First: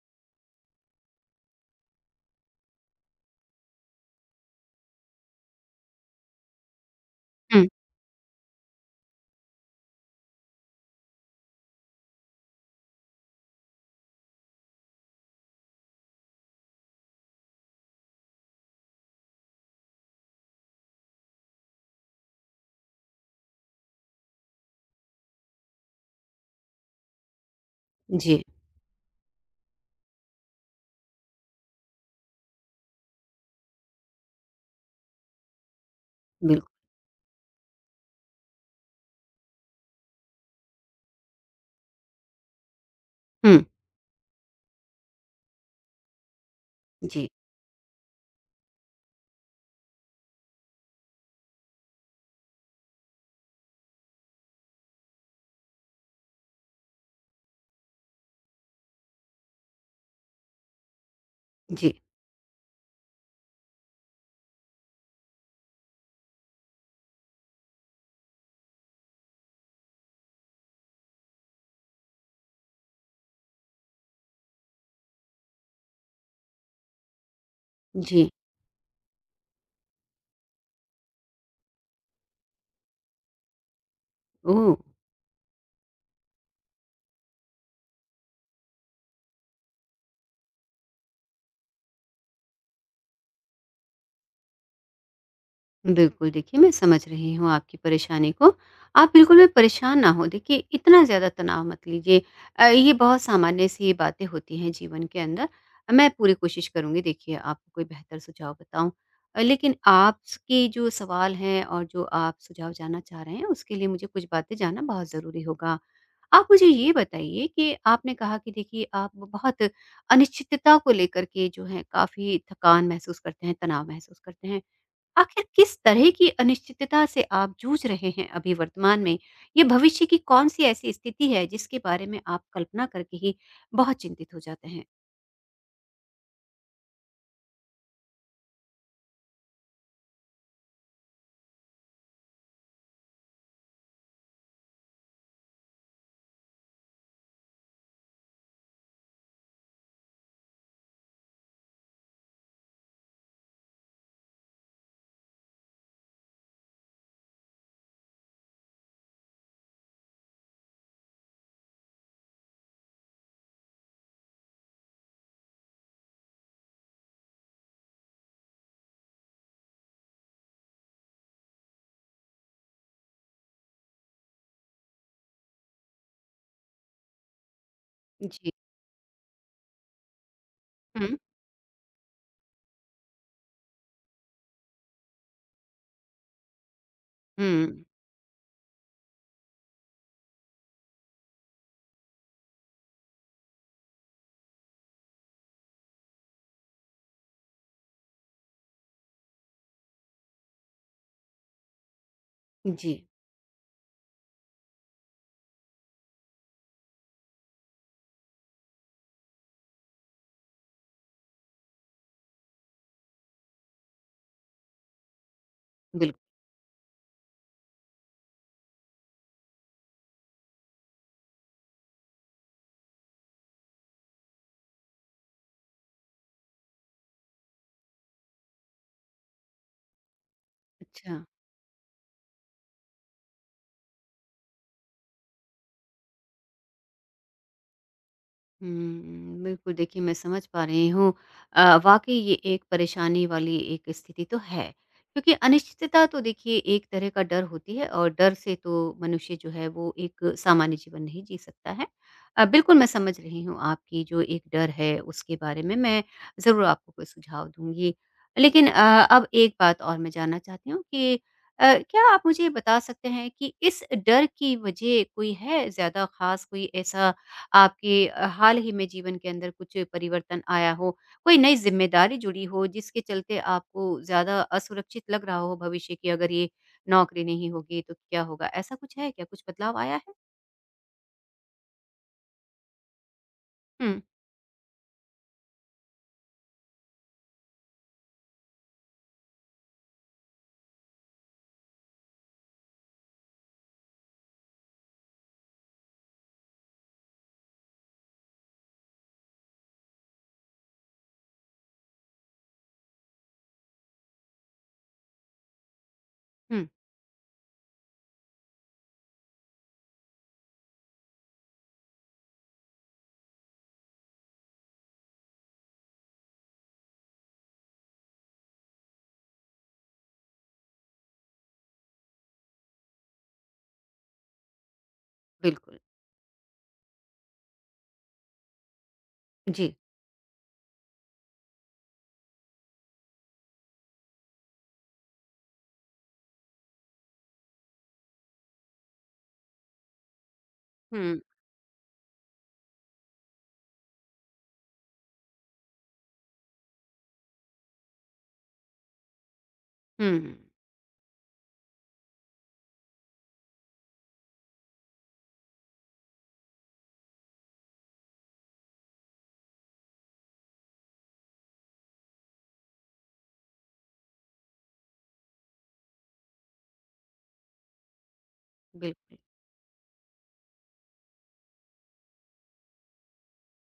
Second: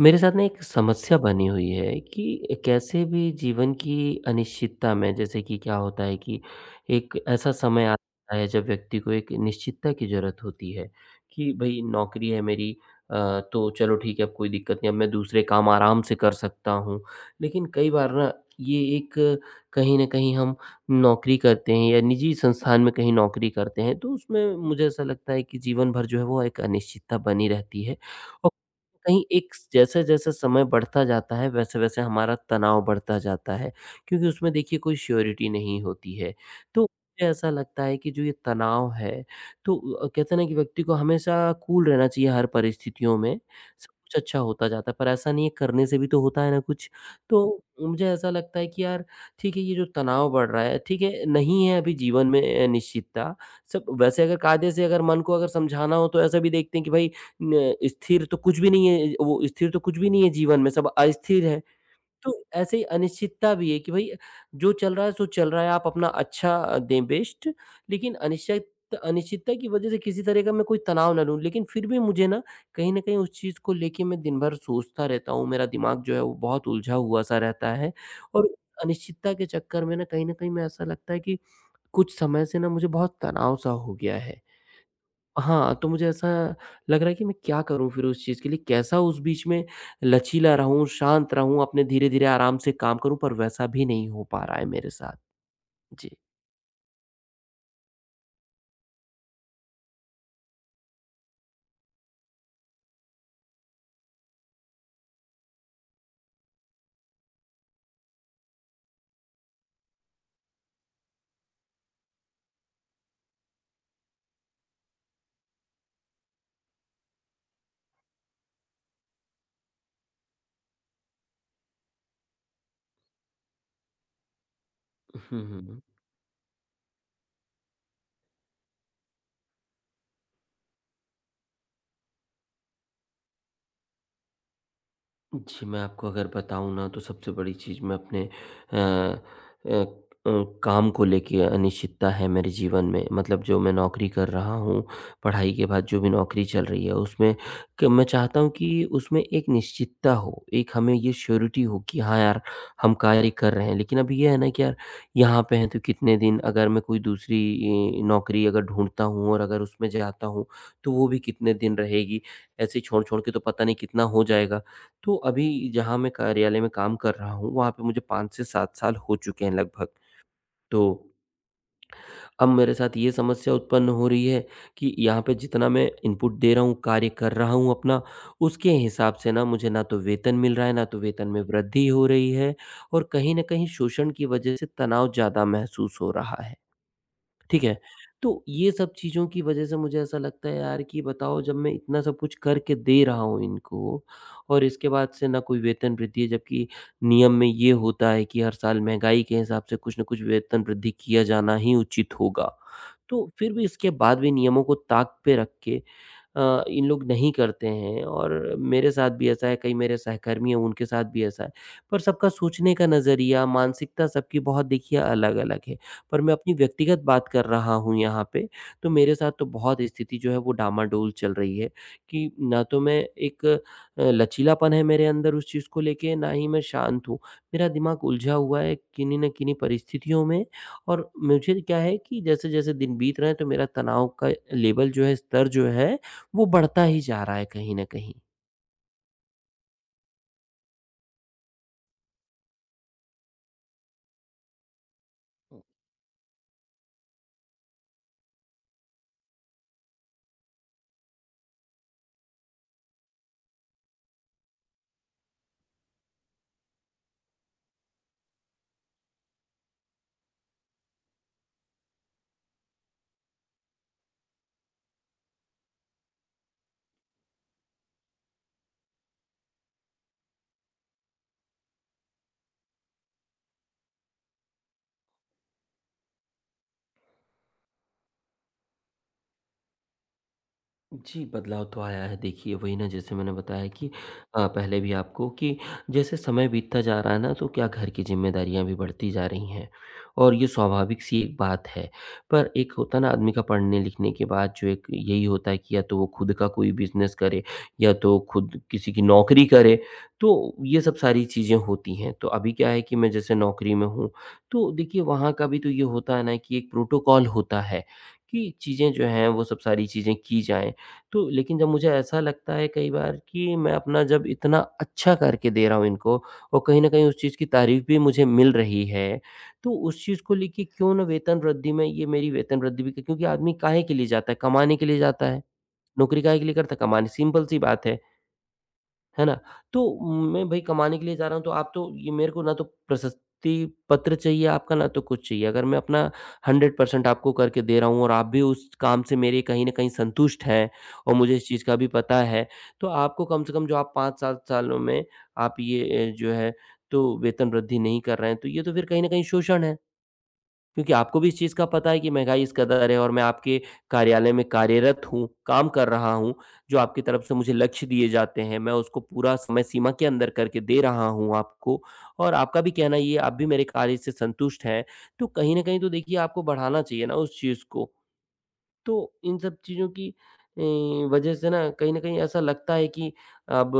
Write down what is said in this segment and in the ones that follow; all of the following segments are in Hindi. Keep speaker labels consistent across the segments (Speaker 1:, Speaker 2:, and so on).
Speaker 1: मेरे साथ ना एक समस्या बनी हुई है कि कैसे भी जीवन की अनिश्चितता में, जैसे कि क्या होता है कि एक ऐसा
Speaker 2: हुँ,
Speaker 1: समय आता है जब व्यक्ति को एक निश्चितता की ज़रूरत होती है कि भाई, नौकरी है मेरी, अ, तो चलो ठीक है, अब कोई दिक्कत नहीं, अब मैं दूसरे काम आराम से कर सकता हूँ। लेकिन कई बार ना, ये एक, कहीं ना कहीं हम नौकरी करते हैं या निजी संस्थान में कहीं नौकरी करते हैं, तो उसमें मुझे ऐसा लगता है कि जीवन भर जो है वो एक अनिश्चितता बनी रहती है।
Speaker 2: जी,
Speaker 1: और कहीं एक, जैसे-जैसे समय बढ़ता जाता है, वैसे-वैसे हमारा तनाव बढ़ता जाता है, क्योंकि उसमें देखिए कोई श्योरिटी नहीं होती है।
Speaker 2: बिल्क
Speaker 1: तो मुझे ऐसा लगता है कि जो ये तनाव है, तो कहते हैं ना कि व्यक्ति को हमेशा कूल रहना चाहिए हर परिस्थितियों में,
Speaker 2: हुँ,
Speaker 1: सब कुछ अच्छा होता जाता है, पर ऐसा नहीं है, करने से भी तो होता है ना कुछ।
Speaker 2: जी,
Speaker 1: तो मुझे ऐसा लगता है कि यार, ठीक है, ये जो तनाव बढ़ रहा है, ठीक है, नहीं है अभी जीवन में निश्चितता। सब वैसे अगर कायदे से अगर मन को अगर समझाना हो, तो ऐसा भी देखते हैं कि भाई, न स्थिर तो कुछ भी नहीं है, वो स्थिर तो कुछ भी नहीं है जीवन में, सब अस्थिर है।
Speaker 2: जी,
Speaker 1: तो ऐसे ही अनिश्चितता भी है कि भई, जो चल रहा है सो चल रहा है, आप अपना अच्छा दें बेस्ट, लेकिन अनिश्चितता की वजह से किसी तरह का मैं कोई तनाव ना लूँ। लेकिन फिर भी मुझे ना, कहीं न कहीं उस चीज़ को लेके मैं दिन भर सोचता रहता हूँ, मेरा दिमाग जो है वो बहुत उलझा हुआ-सा रहता है।
Speaker 2: जी।
Speaker 1: और अनिश्चितता के चक्कर में ना, कहीं न कहीं मैं, ऐसा लगता है कि कुछ समय से ना मुझे बहुत तनाव-सा हो गया है।
Speaker 2: ओह!
Speaker 1: हाँ, तो मुझे ऐसा लग रहा है कि मैं क्या करूँ फिर उस चीज़ के लिए? कैसा उस बीच में लचीला रहूँ, शांत रहूँ, अपने धीरे-धीरे आराम से काम करूँ, पर वैसा भी नहीं हो पा रहा है मेरे साथ। जी।
Speaker 2: बिल्कुल, देखिए मैं समझ रही हूँ आपकी परेशानी को। आप बिल्कुल भी परेशान ना हों, देखिए इतना ज़्यादा तनाव मत लीजिए। ये बहुत सामान्य-सी बातें होती हैं जीवन के अंदर। मैं पूरी कोशिश करूँगी देखिए आपको कोई बेहतर सुझाव बताऊँ। लेकिन आपके जो सवाल हैं और जो आप सुझाव जानना चाह रहे हैं, उसके लिए मुझे कुछ बातें जानना बहुत ज़रूरी होगा। आप मुझे ये बताइए कि आपने कहा कि देखिए आप बहुत अनिश्चितता को लेकर के जो है काफ़ी थकान महसूस करते हैं, तनाव महसूस करते हैं।
Speaker 1: हुँ,
Speaker 2: आखिर
Speaker 1: हुँ,
Speaker 2: किस
Speaker 1: हुँ।
Speaker 2: तरह की अनिश्चितता से आप जूझ रहे हैं अभी वर्तमान में? ये भविष्य की कौन-सी ऐसी स्थिति है जिसके बारे में आप कल्पना करके ही बहुत चिंतित हो जाते हैं?
Speaker 1: जी, मैं आपको अगर बताऊँ ना, तो सबसे बड़ी चीज़ मैं अपने अ अ अ, काम को लेके अनिश्चितता है मेरे जीवन में। मतलब जो मैं नौकरी कर रहा हूँ, पढ़ाई के बाद जो भी नौकरी चल रही है उसमें क मैं चाहता हूँ कि उसमें एक निश्चितता हो, एक हमें ये श्योरिटी हो कि हाँ यार, हम कार्य कर रहे हैं। लेकिन अब ये है ना कि यार, यहाँ पे हैं तो कितने दिन, अगर मैं कोई दूसरी नौकरी अगर ढूँढता हूँ और अगर उसमें जाता हूँ, तो वो भी कितने दिन रहेगी। ऐसे ही छोड़-छोड़ के तो पता नहीं कितना हो जाएगा। तो अभी जहाँ मैं कार्यालय में काम कर रहा हूँ, वहाँ पे मुझे 5 से 7 साल हो चुके हैं लगभग। तो अब मेरे साथ ये समस्या उत्पन्न हो रही है कि यहाँ पे जितना मैं इनपुट दे रहा हूँ, कार्य कर रहा हूँ अपना,
Speaker 2: जी।
Speaker 1: उसके हिसाब से ना मुझे, ना तो वेतन मिल रहा है, ना तो
Speaker 2: हुँ।
Speaker 1: वेतन में वृद्धि हो रही है, और कहीं न कहीं शोषण की वजह से तनाव ज़्यादा महसूस हो रहा है। ठीक है।
Speaker 2: हुँ।
Speaker 1: तो ये सब चीज़ों की वज़ह से मुझे ऐसा लगता है यार, कि बताओ, जब मैं इतना सब कुछ करके दे रहा हूँ इनको और इसके बाद से ना कोई वेतन वृद्धि है, जबकि नियम में ये होता है कि हर साल महँगाई के हिसाब से कुछ न कुछ वेतन वृद्धि किया जाना ही उचित होगा।
Speaker 2: जी,
Speaker 1: तो फिर भी इसके बाद भी नियमों को ताक पे रख के इन लोग नहीं करते हैं, और मेरे साथ भी ऐसा है, कई मेरे सहकर्मी हैं उनके साथ भी ऐसा है। पर सबका सोचने का नज़रिया, मानसिकता सबकी बहुत देखिए अलग-अलग है। पर
Speaker 2: बिल्कुल।
Speaker 1: मैं अपनी व्यक्तिगत बात कर रहा हूँ यहाँ पे, तो मेरे साथ तो बहुत स्थिति जो है वो डामाडोल चल रही है कि ना तो मैं एक लचीलापन है मेरे अंदर उस चीज़ को लेके, ना ही मैं शांत हूँ। मेरा दिमाग उलझा हुआ है किन्हीं न किन्हीं परिस्थितियों में। और
Speaker 2: अच्छा।
Speaker 1: मुझे क्या है कि जैसे-जैसे दिन बीत रहे हैं, तो मेरा तनाव का लेवल जो है, स्तर जो है, वो बढ़ता ही जा रहा है कहीं न कहीं।
Speaker 2: हुँ, बिल्कुल देखिए मैं समझ पा रही हूँ। वाक़ई ये एक परेशानी वाली एक स्थिति तो है, क्योंकि अनिश्चितता तो देखिए एक तरह का डर होती है और डर से तो मनुष्य जो है वो एक सामान्य जीवन नहीं जी सकता है। बिल्कुल मैं समझ रही हूँ आपकी जो एक डर है उसके बारे में, मैं ज़रूर आपको कोई सुझाव दूँगी। लेकिन अब एक बात और मैं जानना चाहती हूँ कि क्या आप मुझे बता सकते हैं कि इस डर की वजह कोई है ज़्यादा ख़ास कोई ऐसा आपके हाल ही में जीवन के अंदर कुछ परिवर्तन आया हो, कोई नई ज़िम्मेदारी जुड़ी हो जिसके चलते आपको ज़्यादा असुरक्षित लग रहा हो भविष्य की अगर ये नौकरी नहीं होगी तो क्या होगा? ऐसा कुछ है क्या? कुछ बदलाव आया है?
Speaker 1: जी, बदलाव तो आया है। देखिए, वही ना, जैसे मैंने बताया कि
Speaker 2: हुँ,
Speaker 1: पहले भी आपको कि जैसे समय बीतता जा रहा है ना, तो क्या घर की ज़िम्मेदारियाँ भी बढ़ती जा रही हैं, और ये स्वाभाविक-सी एक बात है। पर एक होता है ना, आदमी का पढ़ने-लिखने के बाद जो एक यही होता है कि या तो वो खुद का कोई बिज़नेस करे, या तो खुद किसी की नौकरी करे, तो ये सब सारी चीज़ें होती हैं। तो अभी क्या है कि मैं जैसे नौकरी में हूँ, तो देखिए वहाँ का भी तो ये होता है ना कि
Speaker 2: हुँ,
Speaker 1: एक प्रोटोकॉल होता है कि चीज़ें जो हैं, वो सब सारी चीज़ें की जाएँ। तो लेकिन जब मुझे ऐसा लगता है कई बार कि मैं अपना जब इतना अच्छा करके दे रहा हूँ इनको और कहीं न कहीं उस चीज़ की तारीफ़ भी मुझे मिल रही है, तो उस चीज़ को लेके क्यों ना वेतन वृद्धि में, ये मेरी वेतन वृद्धि भी, क्योंकि आदमी काहे के लिए जाता है? कमाने के लिए जाता है।
Speaker 2: बिल्कुल।
Speaker 1: नौकरी काहे के लिए करता है? कमाने, सिंपल सी बात है। है ना?
Speaker 2: जी।
Speaker 1: तो मैं भई कमाने के लिए जा रहा हूँ, तो आप तो ये मेरे को, ना तो प्रशस्ति पत्र चाहिए आपका, ना तो कुछ चाहिए। अगर मैं अपना 100% आपको करके दे रहा हूँ और आप भी उस काम से मेरे कहीं न कहीं संतुष्ट हैं और
Speaker 2: हुँ,
Speaker 1: मुझे इस चीज़ का भी पता है, तो आपको कम से कम, जो आप 5-7 सालों में आप ये जो है, तो वेतन वृद्धि नहीं कर रहे हैं, तो ये तो फिर कहीं न कहीं शोषण है।
Speaker 2: हुँ,
Speaker 1: क्योंकि आपको भी इस चीज़ का पता है कि महँगाई इस कदर है और मैं आपके कार्यालय में कार्यरत हूँ, काम कर रहा हूँ, जो आपकी तरफ से मुझे लक्ष्य दिए जाते हैं, मैं उसको पूरा समय सीमा के अंदर करके दे रहा हूँ आपको, और आपका भी कहना ये है, आप भी मेरे कार्य से संतुष्ट हैं, तो कहीं न कहीं तो देखिए आपको बढ़ाना चाहिए ना उस चीज़ को। तो
Speaker 2: बिल्कुल।
Speaker 1: इन सब चीज़ों की अ, वजह से ना कहीं न कहीं ऐसा लगता है कि अब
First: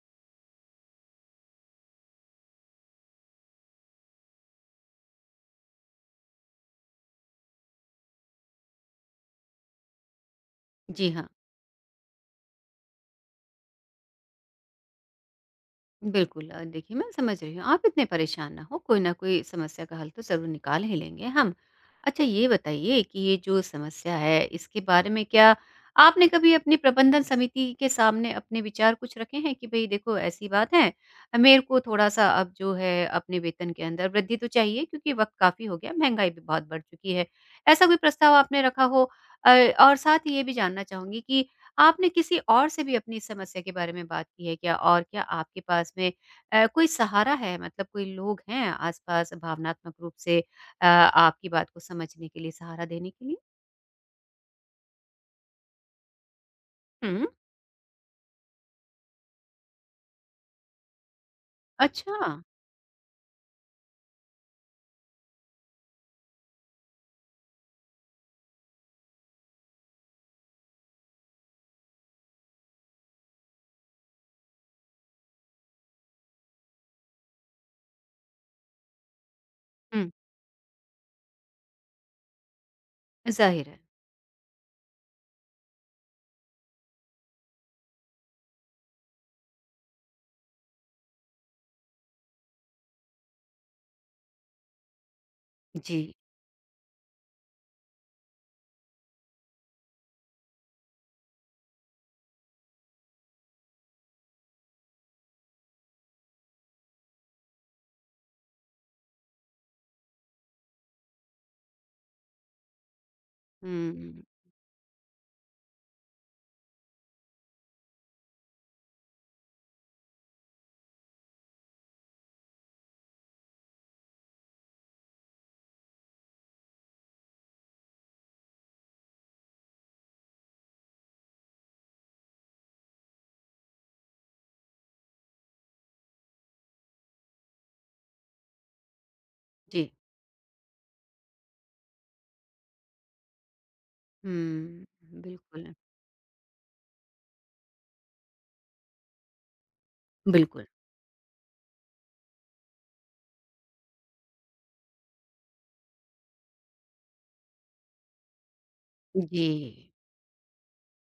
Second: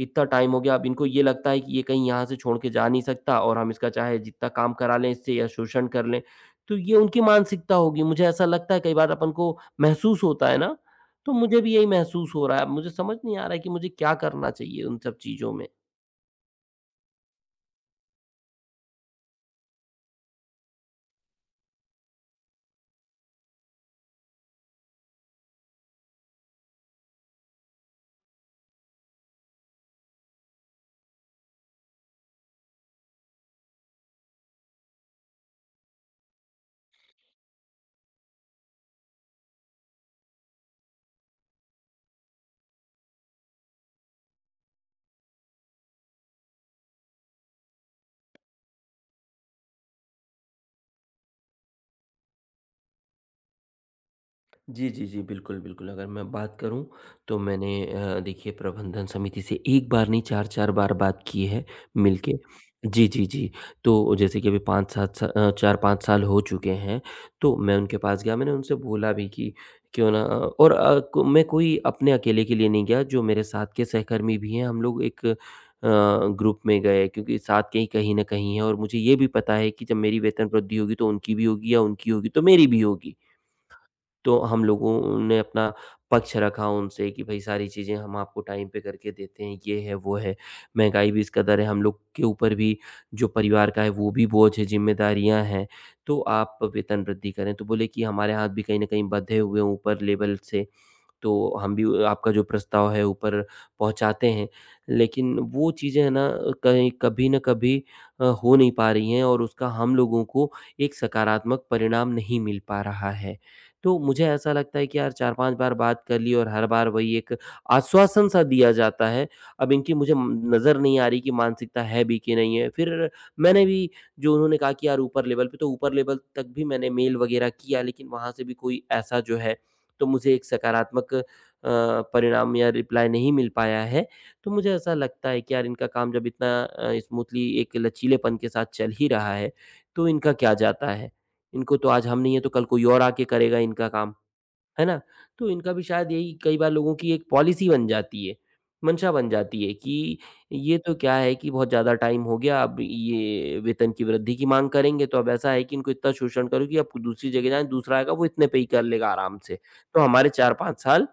Speaker 1: इतना टाइम हो गया, अब इनको ये लगता है कि ये कहीं यहाँ से छोड़ के जा नहीं सकता, और हम इसका चाहे जितना काम करा लें इससे, या शोषण कर लें। तो ये उनकी मानसिकता होगी, मुझे ऐसा लगता है कई बार, अपन को महसूस होता है ना,
Speaker 2: जी हाँ।
Speaker 1: तो मुझे भी यही महसूस हो रहा है। अब मुझे समझ नहीं आ रहा है कि मुझे क्या करना चाहिए उन सब चीज़ों में?
Speaker 2: बिल्कुल देखिए मैं समझ रही हूँ आप इतने परेशान ना हो कोई ना कोई समस्या का हल तो ज़रूर निकाल ही लेंगे हम। अच्छा ये बताइए कि ये जो समस्या है इसके बारे में क्या आपने कभी अपनी प्रबंधन समिति के सामने अपने विचार कुछ रखे हैं कि भाई देखो ऐसी बात है मेरे को थोड़ा सा अब जो है अपने वेतन के अंदर वृद्धि तो चाहिए क्योंकि वक्त काफ़ी हो गया महंगाई भी बहुत बढ़ चुकी है ऐसा कोई प्रस्ताव आपने रखा हो। अ, और साथ ही ये भी जानना चाहूंगी कि आपने किसी और से भी अपनी इस समस्या के बारे में बात की है क्या? और क्या आपके पास में कोई सहारा है मतलब कोई लोग हैं आस-पास भावनात्मक रूप से आपकी बात को समझने के लिए, सहारा देने के लिए?
Speaker 1: जी, जी, जी। बिल्कुल, बिल्कुल। अगर मैं बात करूँ,
Speaker 2: हुँ,
Speaker 1: तो मैंने देखिए प्रबंधन समिति से एक बार नहीं, 4-4 बार बात की है
Speaker 2: अच्छा।
Speaker 1: मिलके। जी, जी, जी। तो जैसे कि अभी 5-7 सा 4-5 साल हो चुके हैं, तो मैं उनके पास गया, मैंने उनसे बोला भी कि क्यों ना और को मैं कोई अपने अकेले के लिए नहीं गया, जो मेरे साथ के सहकर्मी भी हैं, हम लोग एक ग्रुप में गए, क्योंकि साथ के ही कहीं न कहीं हैं और मुझे ये भी पता है कि जब
Speaker 2: हुँ,
Speaker 1: मेरी वेतन वृद्धि होगी तो उनकी भी होगी, या उनकी होगी तो मेरी भी होगी।
Speaker 2: ज़ाहिर है।
Speaker 1: तो हम लोगों ने अपना पक्ष रखा उनसे कि भई, सारी चीज़ें हम आपको टाइम पे करके देते हैं, ये है, वो है। महँगाई भी इस कदर है, हम लोग के ऊपर भी जो परिवार का है वो भी बोझ है, ज़िम्मेदारियाँ हैं,
Speaker 2: जी।
Speaker 1: तो आप वेतन वृद्धि करें। तो बोले कि हमारे हाथ भी कहीं न कहीं बँधे हुए हैं ऊपर लेवल से, तो हम भी आपका जो प्रस्ताव है ऊपर पहुँचाते हैं। लेकिन वो चीज़ें है ना, कहीं कभी न कभी हो नहीं पा रही हैं, और उसका हम लोगों को एक सकारात्मक परिणाम नहीं मिल पा रहा है। तो
Speaker 2: हुँ,
Speaker 1: मुझे ऐसा लगता है कि यार, 4-5 बार बात कर ली और हर बार वही एक आश्वासन सा दिया जाता है। अब इनकी मुझे नज़र नहीं आ रही कि मानसिकता है भी कि नहीं है। फिर मैंने भी जो उन्होंने कहा कि यार, ऊपर लेवल पे, तो ऊपर लेवल तक भी मैंने मेल वग़ैरह किया, लेकिन वहाँ से भी कोई ऐसा जो है, तो मुझे एक सकारात्मक परिणाम या रिप्लाई नहीं मिल पाया है। तो मुझे ऐसा लगता है कि यार, इनका काम जब इतना स्मूथली एक लचीलेपन के साथ चल ही रहा है,
Speaker 2: जी।
Speaker 1: तो इनका क्या जाता है? इनको तो आज हम नहीं है तो कल कोई और आके करेगा इनका काम।
Speaker 2: हुँ,
Speaker 1: है ना? तो
Speaker 2: बिल्कुल,
Speaker 1: इनका भी शायद यही, कई बार लोगों की एक पॉलिसी बन जाती है, मंशा बन जाती है कि
Speaker 2: बिल्कुल।
Speaker 1: ये तो क्या है कि बहुत ज़्यादा टाइम हो गया, अब ये वेतन की वृद्धि की माँग करेंगे, तो अब ऐसा है कि इनको इतना शोषण करो कि अब दूसरी जगह जाएँ, दूसरा आएगा वो इतने पे ही कर लेगा आराम
Speaker 2: जी।
Speaker 1: से। तो हमारे 4-5 साल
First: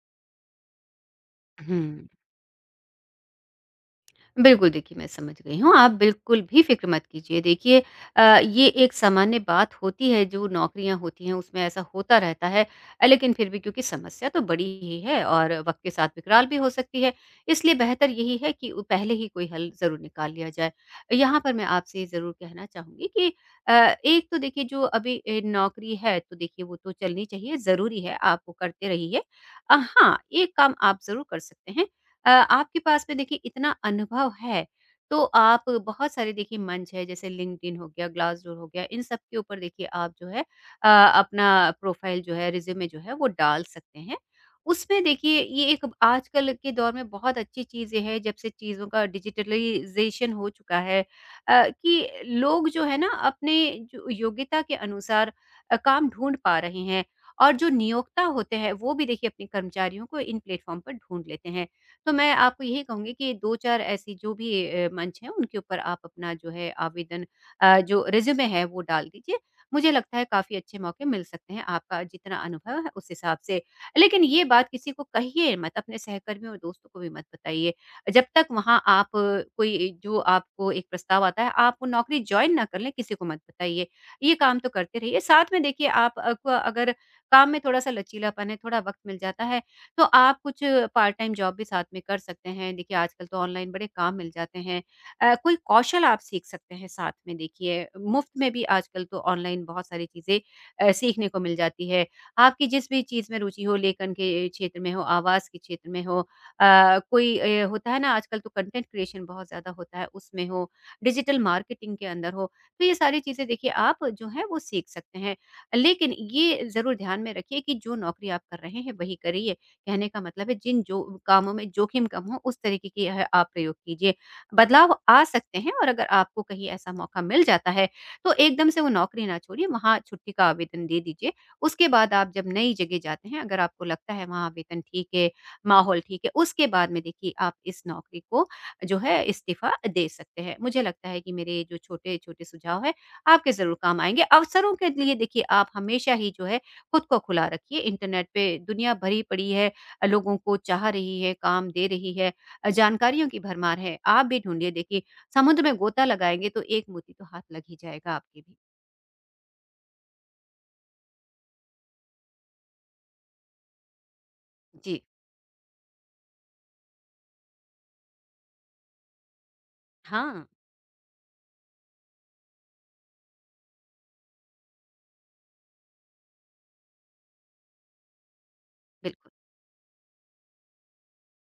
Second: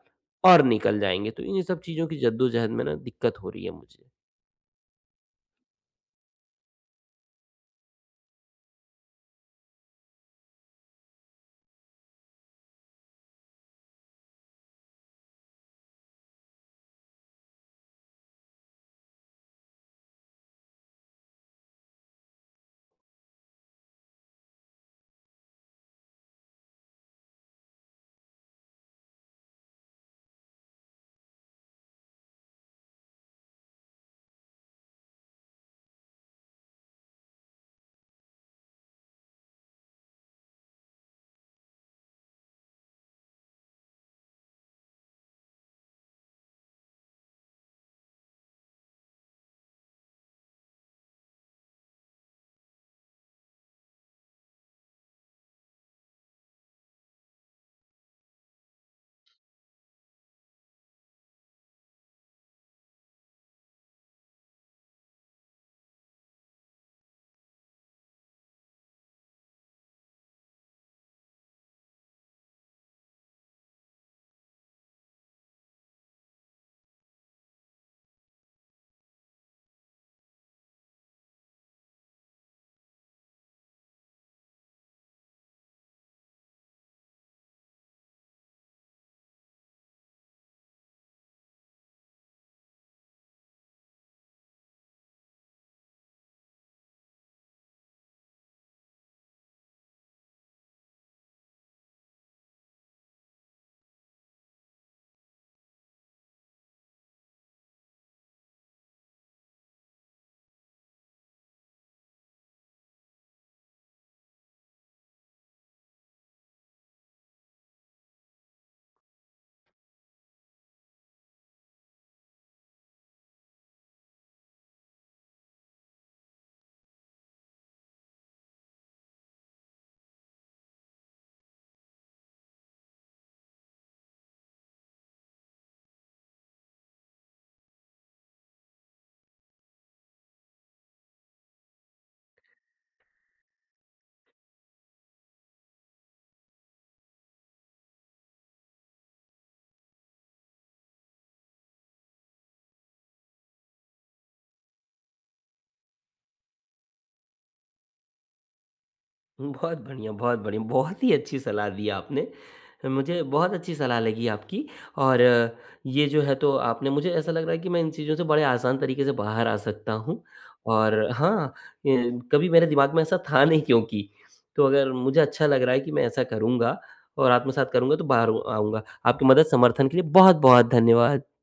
Speaker 1: और निकल जाएँगे। तो इन सब
Speaker 2: हुँ।
Speaker 1: चीज़ों की जद्दोजहद में ना दिक्कत हो रही है मुझे।
Speaker 2: बिल्कुल, देखिए मैं समझ गई हूँ। आप बिल्कुल भी फ़िक्र मत कीजिए। देखिए ये एक सामान्य बात होती है जो नौकरियाँ होती हैं उसमें ऐसा होता रहता है। लेकिन फिर भी क्योंकि समस्या तो बड़ी ही है और वक़्त के साथ विकराल भी हो सकती है। इसलिए बेहतर यही है कि उ पहले ही कोई हल ज़रूर निकाल लिया जाए। यहाँ पर मैं आपसे ज़रूर कहना चाहूँगी कि अ, एक तो देखिए जो अभी नौकरी है तो देखिए वो तो चलनी चाहिए, ज़रूरी है, आप वो करते रहिए। हाँ, एक काम आप ज़रूर कर सकते हैं। आपके पास में देखिए इतना अनुभव है, तो आप बहुत सारे देखिए मंच है जैसे लिंक्डइन हो गया, ग्लासडोर हो गया, इन सब के ऊपर देखिए आप जो है अपना प्रोफाइल जो है, रिज़्यूमे जो है वो डाल सकते हैं। उसमें देखिए ये एक आजकल के दौर में बहुत अच्छी चीज़ें हैं जब से चीज़ों का डिजिटलाइज़ेशन हो चुका है, कि लोग जो है ना अपने जो योग्यता के अनुसार काम ढूँढ पा रहे हैं और जो नियोक्ता होते हैं वो भी देखिए अपने कर्मचारियों को इन प्लेटफ़ॉर्म पर ढूँढ लेते हैं। तो मैं आपको यही कहूँगी कि 2-4 ऐसी जो भी मंच हैं उनके ऊपर आप अपना जो है आवेदन, जो रिज़्यूमे है वो डाल दीजिए। मुझे लगता है काफ़ी अच्छे मौके मिल सकते हैं आपका जितना अनुभव है उस हिसाब से। लेकिन ये बात किसी को कहिए मत, अपने सहकर्मियों और दोस्तों को भी मत बताइए। जब तक वहाँ आप कोई जो आपको एक प्रस्ताव आता है आप वो नौकरी जॉइन ना कर लें किसी को मत बताइए। ये काम तो करते रहिए। साथ में देखिए आप अ, क अगर काम में थोड़ा-सा लचीलापन है, थोड़ा वक़्त मिल जाता है तो आप कुछ पार्ट टाइम जॉब भी साथ में कर सकते हैं। देखिए आजकल तो ऑनलाइन बड़े काम मिल जाते हैं। कोई कौशल आप सीख सकते हैं साथ में देखिए, मुफ्त में भी आजकल तो ऑनलाइन बहुत सारी चीज़ें सीखने को मिल जाती है। आपकी जिस भी चीज़ में रुचि हो, लेखन के क्षेत्र में हो, आवाज़ के क्षेत्र में हो, कोई होता है ना आजकल तो कंटेंट क्रिएशन बहुत ज़्यादा होता है, उसमें हो, डिजिटल मार्केटिंग के अंदर हो, तो ये सारी चीज़ें देखिए आप जो है वो सीख सकते हैं। लेकिन ये ज़रूर ध्यान में रखिए कि जो नौकरी आप कर रहे हैं वही करिए। कहने का मतलब है जिन जो कामों में जोखिम कम हो उस तरीके की यह आप प्रयोग कीजिए। बदलाव आ सकते हैं और अगर आपको कहीं ऐसा मौका मिल जाता है तो एकदम से वो नौकरी ना छोड़िए, वहाँ छुट्टी का आवेदन दे दीजिए। उसके बाद आप जब नई जगह जाते हैं अगर आपको लगता है वहाँ वेतन ठीक है, माहौल ठीक है, उसके बाद में देखिए आप इस नौकरी को जो है इस्तीफ़ा दे सकते हैं। मुझे लगता है कि मेरे जो छोटे-छोटे सुझाव हैं आपके ज़रूर काम आएँगे। अवसरों के लिए देखिए आप हमेशा ही जो है खुद को खुला रखिए। इंटरनेट पे दुनिया भरी पड़ी है, लोगों को चाह रही है, काम दे रही है। जानकारियों की भरमार है। आप भी ढूँढिए देखिए, समुद्र में गोता लगाएँगे तो एक मोती तो हाथ लग ही जाएगा आपके भी।
Speaker 1: बहुत बढ़िया, बहुत बढ़िया। बहुत ही अच्छी सलाह दी आपने। मुझे बहुत अच्छी सलाह लगी आपकी,
Speaker 2: जी।
Speaker 1: और ये जो है, तो आपने, मुझे ऐसा लग रहा है कि मैं इन चीज़ों से बड़े आसान तरीके से बाहर आ सकता हूँ,
Speaker 2: हाँ,
Speaker 1: और हाँ, कभी मेरे दिमाग में ऐसा था नहीं क्योंकि। तो अगर मुझे अच्छा लग रहा है कि मैं ऐसा करूँगा और आत्मसात करूँगा, तो बाहर आऊँगा। आपकी
Speaker 2: बिल्कुल।
Speaker 1: मदद समर्थन के लिए बहुत-बहुत धन्यवाद।